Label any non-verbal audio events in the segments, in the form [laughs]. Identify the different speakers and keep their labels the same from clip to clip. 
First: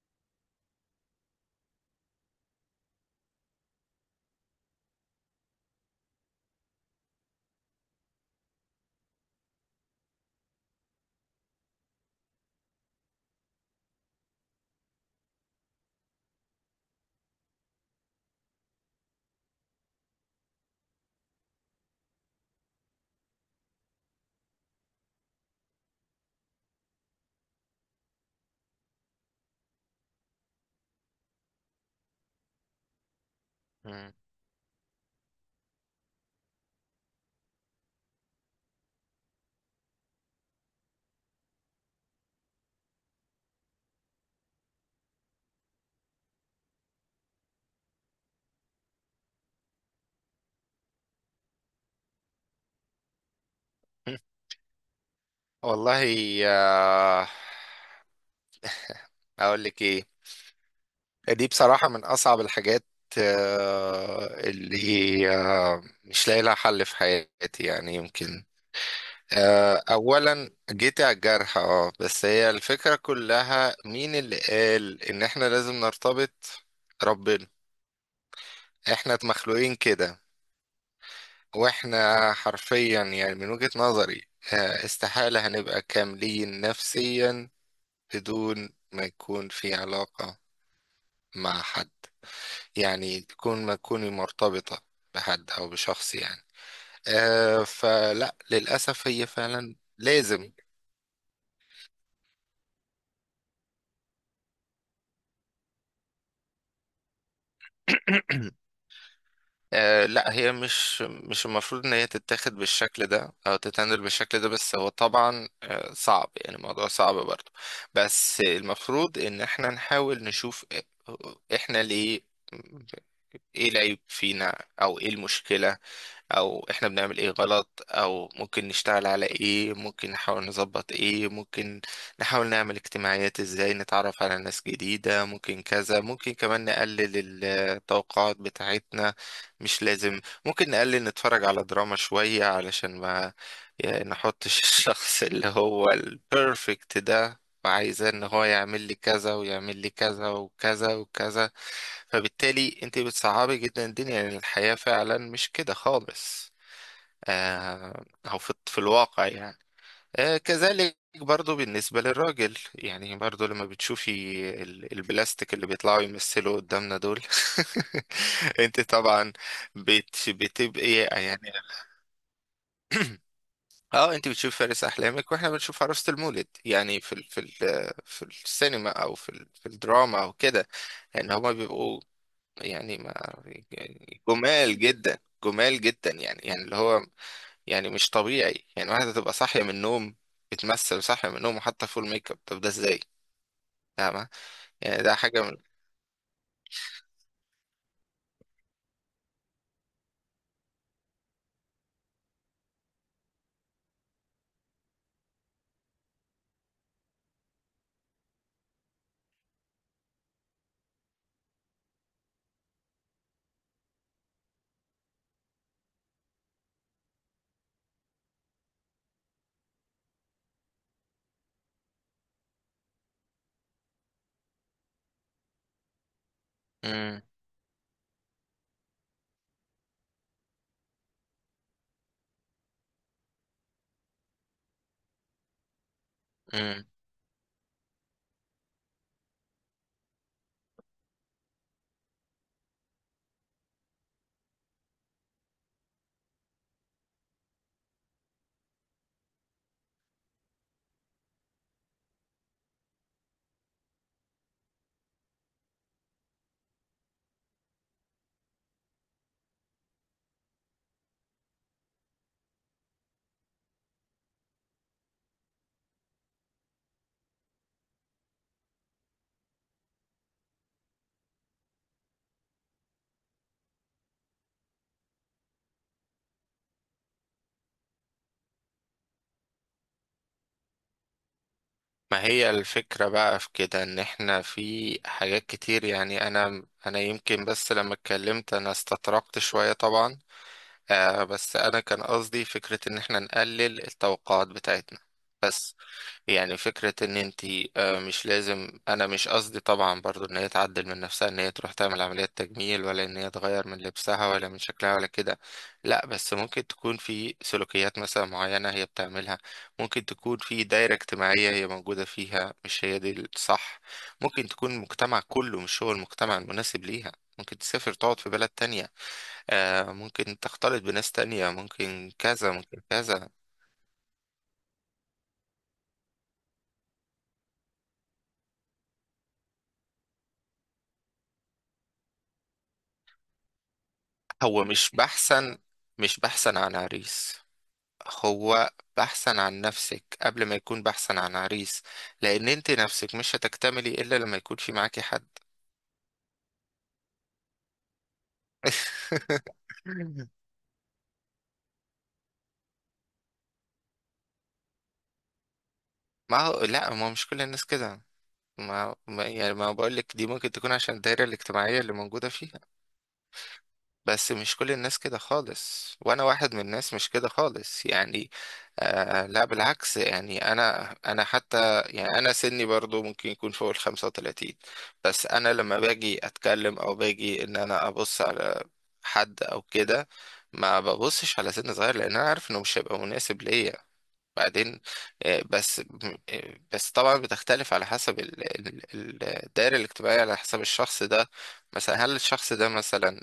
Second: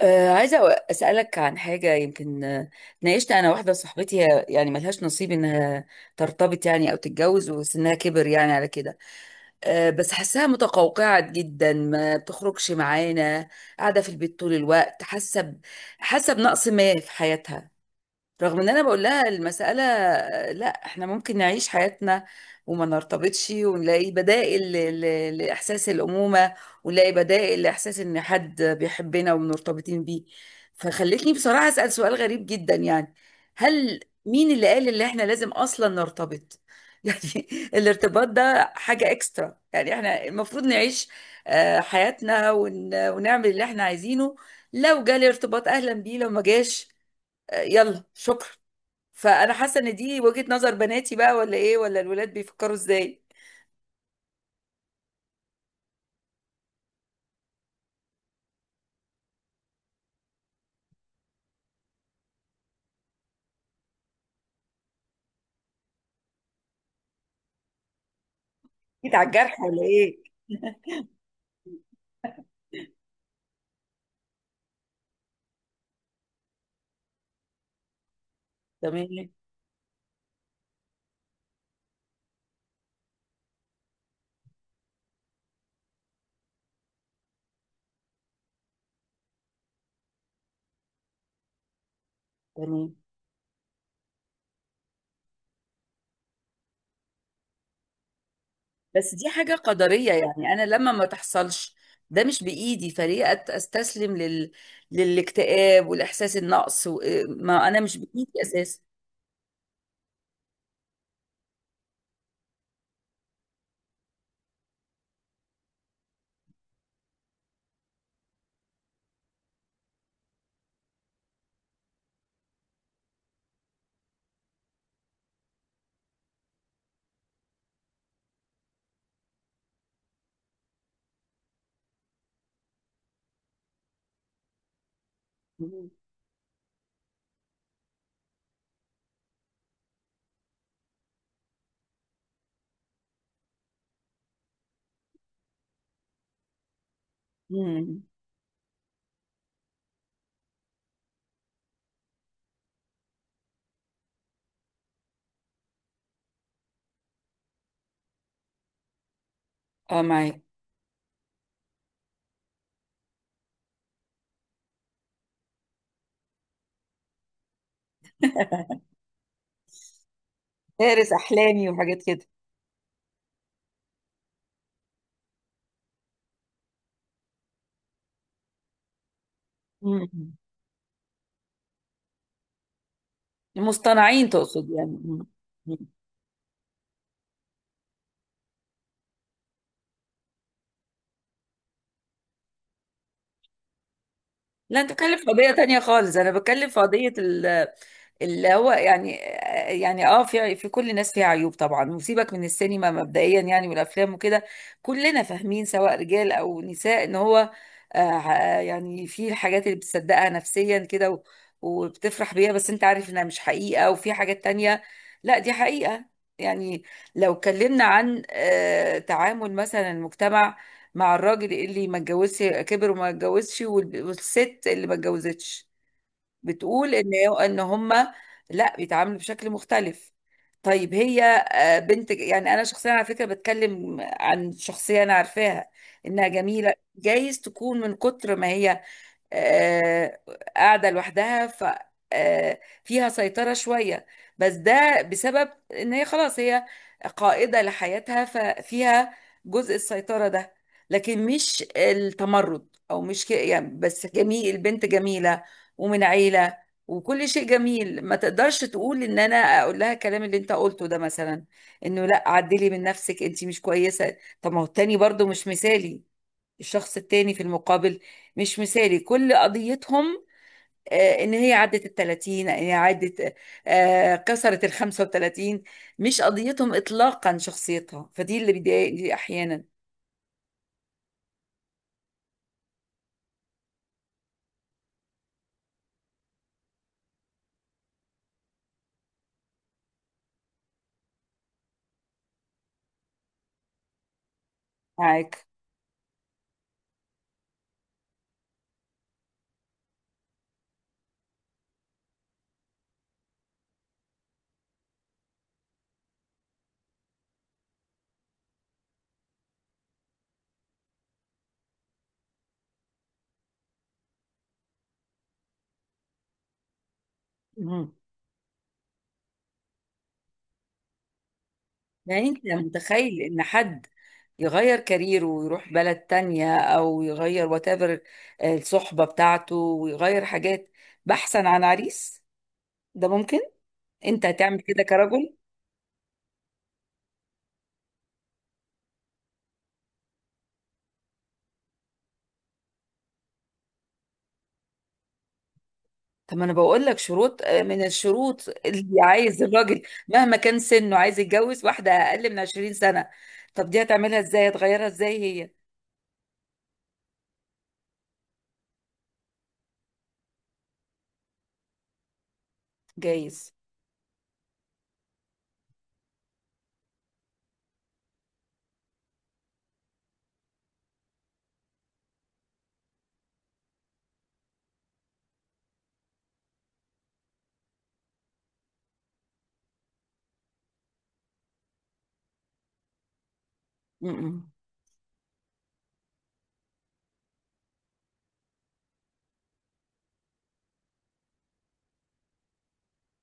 Speaker 1: عايزة أسألك عن حاجة. يمكن اتناقشت أنا واحدة صاحبتي، هي يعني ملهاش نصيب إنها ترتبط يعني أو تتجوز، وسنها كبر يعني على كده. بس حاساها متقوقعة جدا، ما بتخرجش معانا، قاعدة في البيت طول الوقت، حاسة حاسة بنقص ما في حياتها. رغم ان انا بقول لها المسألة، لا احنا ممكن نعيش حياتنا وما نرتبطش، ونلاقي بدائل لاحساس الامومة، ونلاقي بدائل لاحساس ان حد بيحبنا ومرتبطين بيه. فخلتني بصراحة اسأل سؤال غريب جدا، يعني هل
Speaker 2: مم.
Speaker 1: مين اللي قال ان احنا لازم اصلا نرتبط؟ [laughs] يعني الارتباط ده حاجة اكسترا، يعني احنا المفروض نعيش حياتنا ونعمل اللي احنا عايزينه. لو جالي ارتباط اهلا بيه، لو ما جاش يلا شكرا. فانا حاسه ان دي وجهة نظر بناتي بقى، ولا ايه؟ ولا الولاد بيفكروا ازاي؟
Speaker 2: [laughs] والله، آه، اقول لك ايه. دي بصراحة من اصعب الحاجات اللي مش لاقي لها حل في حياتي، يعني يمكن
Speaker 1: جيت على الجرح ولا ايه؟
Speaker 2: اولا
Speaker 1: [laughs]
Speaker 2: جيت على الجرح، اه بس هي الفكرة كلها مين اللي قال ان احنا لازم نرتبط؟ ربنا. احنا
Speaker 1: تمام.
Speaker 2: مخلوقين كده، واحنا حرفيا يعني من وجهة نظري استحالة هنبقى كاملين نفسيا بدون ما يكون في علاقة مع حد،
Speaker 1: تمام،
Speaker 2: يعني تكون ما تكوني مرتبطة بحد أو بشخص يعني. فلا، للأسف
Speaker 1: بس
Speaker 2: هي
Speaker 1: دي حاجة
Speaker 2: فعلا
Speaker 1: قدرية
Speaker 2: لازم.
Speaker 1: يعني. أنا لما ما تحصلش، ده مش بإيدي، فليه أستسلم للاكتئاب والإحساس النقص ما أنا مش بإيدي
Speaker 2: [clears throat]
Speaker 1: أساسا.
Speaker 2: لا، هي مش المفروض إن هي تتاخد بالشكل ده أو تتعامل بالشكل ده، بس هو طبعا صعب، يعني الموضوع صعب برضه. بس المفروض إن احنا نحاول نشوف إحنا ليه، ايه العيب فينا او ايه المشكلة، او احنا بنعمل ايه غلط، او ممكن نشتغل على ايه، ممكن نحاول نظبط ايه، ممكن نحاول نعمل اجتماعيات، ازاي نتعرف على ناس جديدة، ممكن
Speaker 1: مم.
Speaker 2: كذا، ممكن كمان نقلل التوقعات بتاعتنا. مش لازم، ممكن نقلل نتفرج على دراما شوية علشان ما يعني نحطش [laughs] الشخص اللي هو البرفكت ده،
Speaker 1: مم.
Speaker 2: وعايزاه ان هو يعمل لي كذا ويعمل لي كذا وكذا وكذا. فبالتالي انت بتصعبي جدا الدنيا، يعني الحياة فعلا مش كده خالص. آه او في الواقع يعني.
Speaker 1: أه، معاك.
Speaker 2: كذلك برضو بالنسبة للراجل، يعني برضو لما بتشوفي البلاستيك اللي بيطلعوا يمثلوا قدامنا دول، [laughs] انت طبعا بتبقي
Speaker 1: فارس
Speaker 2: يعني،
Speaker 1: أحلامي وحاجات كده.
Speaker 2: اه انت بتشوف فارس احلامك واحنا بنشوف عروسة المولد، يعني في السينما او في الدراما
Speaker 1: مم.
Speaker 2: او كده، يعني هما بيبقوا يعني ما، يعني
Speaker 1: المصطنعين تقصد
Speaker 2: جمال
Speaker 1: يعني.
Speaker 2: جدا،
Speaker 1: مم. مم.
Speaker 2: جمال جدا، يعني اللي هو يعني مش طبيعي. يعني واحدة تبقى صاحية من النوم، بتمثل صاحية من النوم وحاطة فول ميك اب، طب ده ازاي؟ فاهمة؟
Speaker 1: لا، أنت
Speaker 2: يعني ده
Speaker 1: بتتكلم في
Speaker 2: حاجة
Speaker 1: قضية
Speaker 2: من.
Speaker 1: تانية خالص، أنا بتكلم في قضية اللي هو يعني، يعني اه في كل الناس فيها عيوب طبعا. وسيبك من السينما مبدئيا يعني، والافلام وكده. كلنا فاهمين سواء رجال او نساء ان هو آه، يعني في الحاجات اللي بتصدقها نفسيا كده وبتفرح بيها، بس انت عارف انها مش حقيقة، وفي حاجات تانية لا دي حقيقة. يعني لو اتكلمنا عن آه تعامل مثلا المجتمع مع الراجل اللي ما اتجوزش كبر وما اتجوزش، والست اللي ما اتجوزتش، بتقول ان
Speaker 2: مم.
Speaker 1: ان هم لا، بيتعاملوا بشكل مختلف. طيب هي بنت. يعني انا شخصيا على فكره بتكلم عن شخصيه انا عارفاها، انها جميله.
Speaker 2: مم.
Speaker 1: جايز تكون من كتر ما هي آه، قاعدة لوحدها، ف فيها سيطرة شوية، بس ده بسبب ان هي خلاص هي قائدة لحياتها، ففيها جزء السيطرة ده. لكن مش التمرد، او مش يعني بس جميل، البنت جميلة ومن عيلة وكل شيء جميل. ما تقدرش تقول ان انا اقول لها الكلام اللي انت قلته ده مثلا، انه لا عدلي من نفسك، انت مش كويسة. طب ما هو التاني برضو مش مثالي، الشخص التاني في المقابل مش مثالي. كل قضيتهم ان هي عدت ال 30، ان هي عدت كسرت ال 35، مش قضيتهم اطلاقا شخصيتها. فدي اللي بيضايقني احيانا.
Speaker 2: ما هي الفكرة بقى في كده، ان احنا في حاجات كتير، يعني انا يمكن، بس لما اتكلمت انا استطرقت شوية طبعا. بس انا كان قصدي فكرة ان احنا نقلل التوقعات بتاعتنا.
Speaker 1: معاك.
Speaker 2: بس يعني فكرة ان انت مش لازم، انا مش قصدي طبعا برضو ان هي تعدل من نفسها، ان هي تروح تعمل عملية تجميل، ولا ان هي تغير من لبسها ولا من شكلها ولا كده. لا، بس ممكن تكون في سلوكيات مثلا معينة هي بتعملها، ممكن تكون في دايرة اجتماعية هي موجودة فيها مش هي دي الصح، ممكن تكون المجتمع كله مش هو المجتمع المناسب ليها، ممكن
Speaker 1: مم.
Speaker 2: تسافر تقعد في بلد تانية، ممكن تختلط بناس تانية، ممكن
Speaker 1: يعني انت
Speaker 2: كذا ممكن
Speaker 1: متخيل
Speaker 2: كذا.
Speaker 1: ان حد يغير كاريره ويروح بلد تانية، او يغير واتيفر الصحبة بتاعته، ويغير حاجات بحثا عن عريس؟ ده ممكن؟ انت هتعمل
Speaker 2: هو
Speaker 1: كده
Speaker 2: مش
Speaker 1: كرجل؟
Speaker 2: بحثا مش بحثا عن عريس. هو بحثا عن نفسك قبل ما يكون بحثا عن عريس، لان انت نفسك مش هتكتملي الا لما يكون في معاكي حد.
Speaker 1: طب ما انا بقول لك شروط. من الشروط اللي عايز الراجل
Speaker 2: [laughs]
Speaker 1: مهما كان سنه عايز يتجوز واحدة اقل من 20 سنة. طب دي هتعملها ازاي؟ هتغيرها ازاي هي؟
Speaker 2: ما هو، لا، ما هو مش كل الناس كده. يعني ما بقول لك، دي ممكن تكون عشان الدايره الاجتماعيه اللي موجوده فيه،
Speaker 1: جايز.
Speaker 2: بس مش كل الناس كده خالص، وانا واحد من الناس مش كده خالص يعني. لا بالعكس، يعني انا حتى، يعني انا سني برضو ممكن يكون فوق ال 35. بس انا لما باجي اتكلم او باجي ان انا ابص على حد او كده، ما ببصش على سن صغير، لان انا عارف انه مش هيبقى مناسب ليا.
Speaker 1: م-م.
Speaker 2: بعدين آه، بس بس طبعا بتختلف على حسب الدائرة الاجتماعية، على حسب الشخص ده. مثلا هل الشخص ده مثلا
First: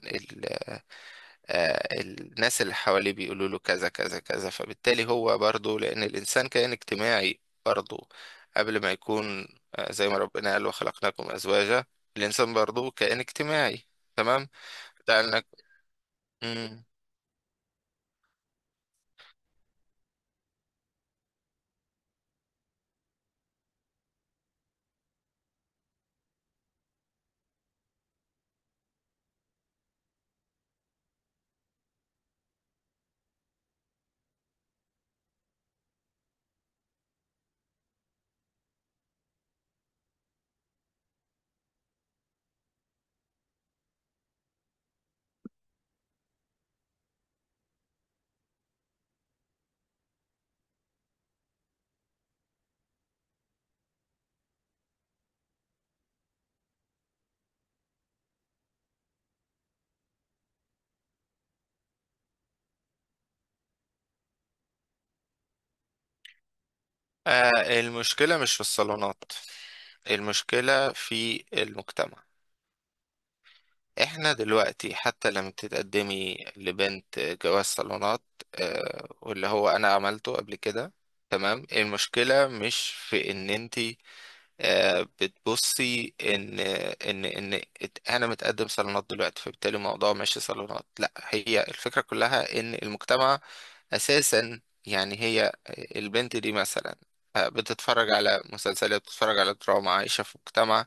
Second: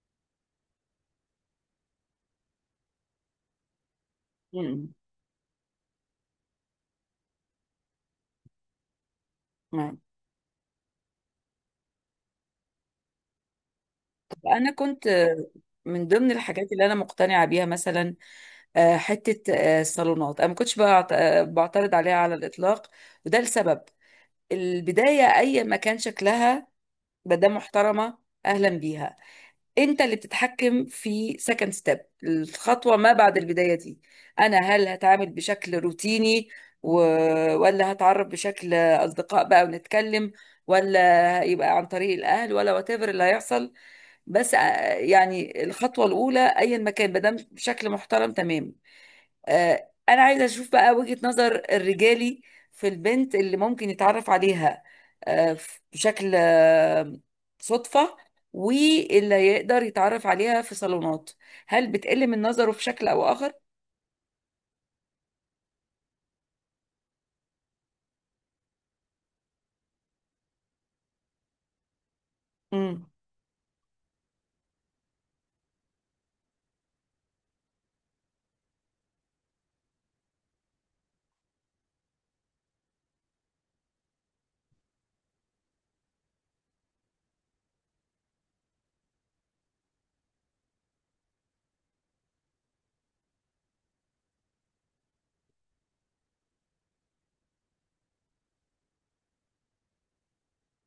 Speaker 2: الناس اللي حواليه بيقولوا له كذا كذا كذا،
Speaker 1: م-م.
Speaker 2: فبالتالي هو برضه لأن الإنسان كائن اجتماعي، برضه قبل ما يكون
Speaker 1: م.
Speaker 2: زي ما ربنا قال وخلقناكم أزواجا، الإنسان برضه كائن اجتماعي.
Speaker 1: طب
Speaker 2: تمام.
Speaker 1: انا كنت
Speaker 2: ده إنك.
Speaker 1: من ضمن الحاجات
Speaker 2: مم.
Speaker 1: اللي انا مقتنعة بيها مثلا حتة الصالونات، انا ما كنتش بعترض عليها على الاطلاق، وده لسبب. البداية اي ما كان شكلها، ما دام محترمة اهلا بيها. انت اللي بتتحكم في سكند ستيب، الخطوه ما بعد البدايه دي. انا هل هتعامل بشكل روتيني و... ولا هتعرف بشكل اصدقاء بقى ونتكلم، ولا يبقى عن طريق الاهل، ولا وات ايفر اللي هيحصل. بس يعني الخطوه الاولى ايا ما كان، ما دام بشكل محترم، تمام. انا عايزه اشوف بقى وجهة نظر الرجالي في البنت اللي ممكن يتعرف عليها بشكل صدفة، واللي يقدر يتعرف عليها في صالونات، هل بتقل من نظره في شكل او اخر؟
Speaker 2: المشكلة مش في الصالونات، المشكلة في المجتمع.
Speaker 1: امم.
Speaker 2: احنا دلوقتي حتى لما تتقدمي لبنت جواز صالونات، واللي هو انا عملته قبل كده، تمام. المشكلة مش في ان انت بتبصي ان ان انا متقدم صالونات دلوقتي، فبالتالي الموضوع ماشي صالونات. لا، هي الفكره كلها ان المجتمع اساسا، يعني هي البنت دي مثلا بتتفرج على مسلسلات، بتتفرج على دراما، عايشه في مجتمع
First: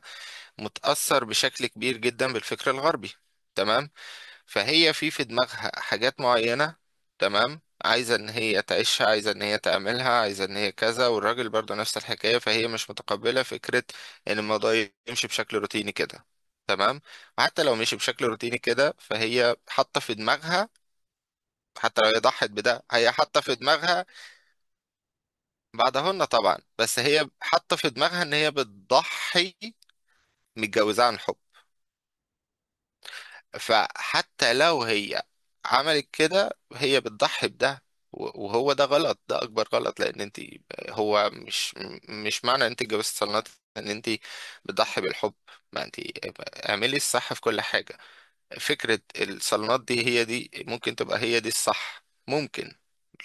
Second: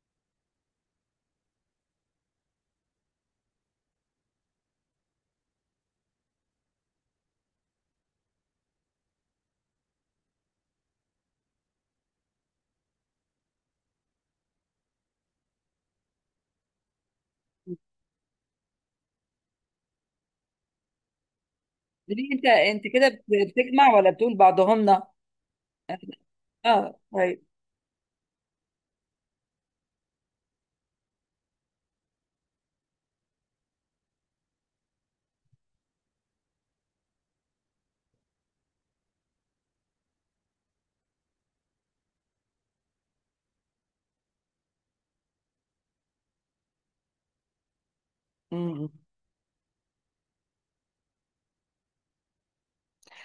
Speaker 2: متاثر بشكل كبير جدا بالفكر الغربي، تمام. فهي في دماغها حاجات معينة، تمام، عايزة ان هي تعيشها، عايزة ان هي تعملها، عايزة ان هي كذا، والراجل برضه نفس الحكاية، فهي مش متقبلة فكرة ان الموضوع يمشي بشكل روتيني كده، تمام. وحتى لو مشي بشكل روتيني كده فهي حاطة في دماغها، حتى لو هي
Speaker 1: ليه انت
Speaker 2: ضحت بده هي حاطة في
Speaker 1: بتجمع
Speaker 2: دماغها،
Speaker 1: ولا بتقول بعضهمنا؟
Speaker 2: بعدهن طبعا،
Speaker 1: اه،
Speaker 2: بس هي
Speaker 1: طيب.
Speaker 2: حاطة في دماغها ان هي بتضحي، متجوزة عن حب. فحتى لو هي عملت كده هي بتضحي بده. وهو ده غلط، ده اكبر غلط، لان انت هو مش مش معنى انت اتجوزت صالونات ان انت بتضحي بالحب. ما انت اعملي الصح في كل حاجه.
Speaker 1: مم.
Speaker 2: فكره الصالونات دي، هي دي ممكن تبقى هي دي الصح، ممكن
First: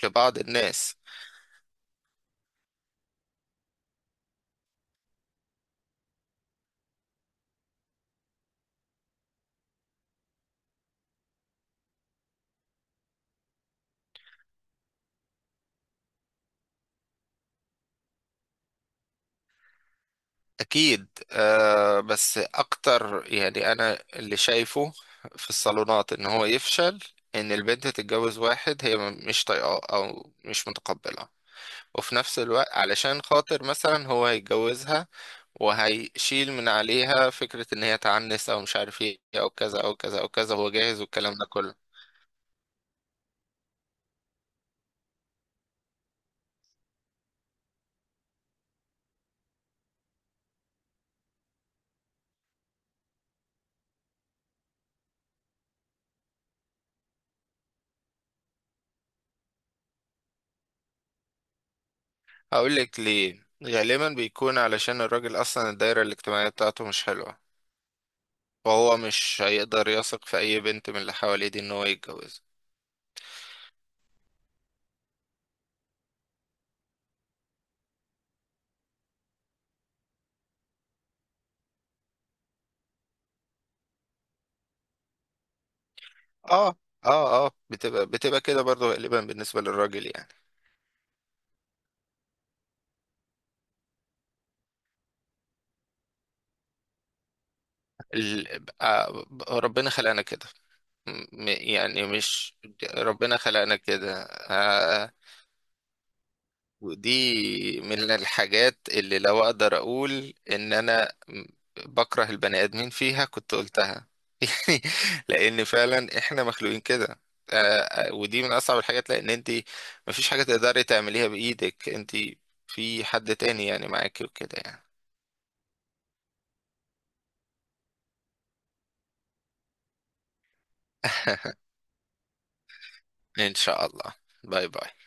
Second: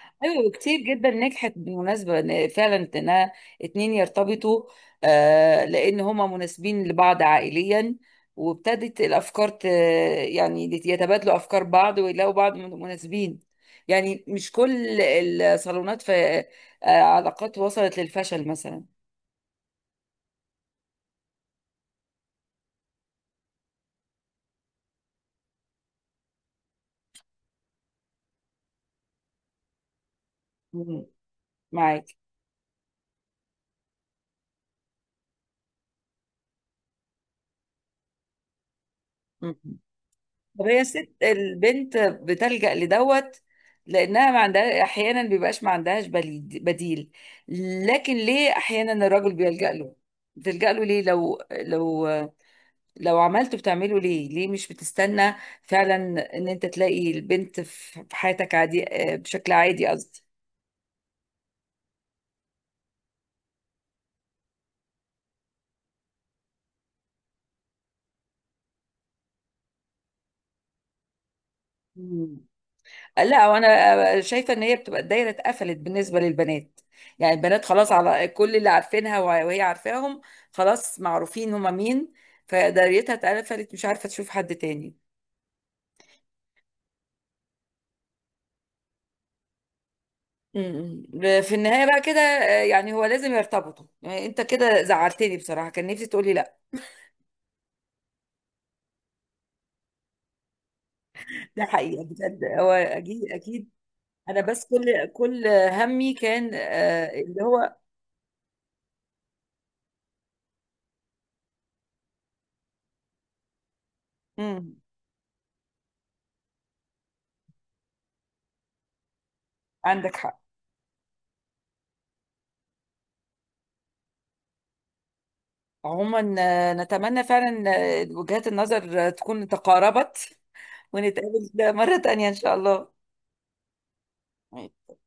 Speaker 2: لبعض
Speaker 1: ايوه، وكتير
Speaker 2: الناس.
Speaker 1: جدا نجحت بالمناسبه، إن فعلا انها اتنين يرتبطوا آه، لان هما مناسبين لبعض عائليا، وابتدت الافكار يعني يتبادلوا افكار بعض، ويلاقوا بعض مناسبين. يعني مش كل الصالونات في آه علاقات وصلت للفشل مثلا.
Speaker 2: أكيد، بس أكتر يعني أنا اللي شايفه في الصالونات إن هو يفشل، إن البنت تتجوز واحد هي مش طايقاه أو مش
Speaker 1: مم.
Speaker 2: متقبلة،
Speaker 1: معاك.
Speaker 2: وفي نفس الوقت علشان خاطر مثلا هو هيتجوزها وهيشيل من عليها فكرة إن هي تعنس أو مش عارف إيه أو
Speaker 1: مم.
Speaker 2: كذا أو كذا أو كذا،
Speaker 1: طب
Speaker 2: هو
Speaker 1: هي
Speaker 2: جاهز
Speaker 1: الست
Speaker 2: والكلام ده كله.
Speaker 1: البنت بتلجأ لدوت لأنها ما عندها، أحيانا بيبقاش ما عندهاش بديل، لكن ليه أحيانا الراجل بيلجأ له؟ بتلجأ له ليه؟ لو لو، لو عملته بتعمله ليه؟ ليه مش بتستنى فعلا إن أنت تلاقي البنت في حياتك عادي بشكل عادي؟
Speaker 2: هقولك ليه، غالبا بيكون علشان الراجل أصلا الدايرة الاجتماعية بتاعته مش حلوة، فهو مش هيقدر يثق في أي بنت من اللي حواليه دي إن هو يتجوزها.
Speaker 1: قصدي لا، وانا شايفه ان هي بتبقى الدايره اتقفلت بالنسبه للبنات. يعني البنات خلاص، على كل اللي عارفينها وهي عارفاهم، خلاص معروفين هما مين، فدايرتها اتقفلت، مش عارفه تشوف حد تاني.
Speaker 2: اه اه بتبقى كده برضه غالبا بالنسبة للراجل يعني.
Speaker 1: أمم. في النهايه بقى كده يعني هو لازم يرتبطوا يعني؟ انت كده زعلتني بصراحه، كان نفسي تقولي لا.
Speaker 2: ربنا خلقنا كده.
Speaker 1: ده
Speaker 2: يعني
Speaker 1: حقيقه بجد؟
Speaker 2: مش،
Speaker 1: هو اكيد
Speaker 2: ربنا
Speaker 1: اكيد.
Speaker 2: خلقنا كده.
Speaker 1: انا بس كل كل همي كان اللي هو
Speaker 2: ودي من الحاجات اللي لو اقدر اقول ان انا بكره البني ادمين فيها كنت قلتها. [laughs]
Speaker 1: أمم.
Speaker 2: يعني لان فعلا احنا مخلوقين كده. ودي من اصعب الحاجات، لان انت
Speaker 1: عندك
Speaker 2: مفيش
Speaker 1: حق.
Speaker 2: حاجة تقدري تعمليها بايدك انت، في حد تاني يعني معاكي وكده يعني.
Speaker 1: عموما نتمنى فعلا وجهات النظر تكون تقاربت،
Speaker 2: [laughs]
Speaker 1: ونتقابل مرة تانية إن شاء الله.
Speaker 2: ان شاء الله. باي باي.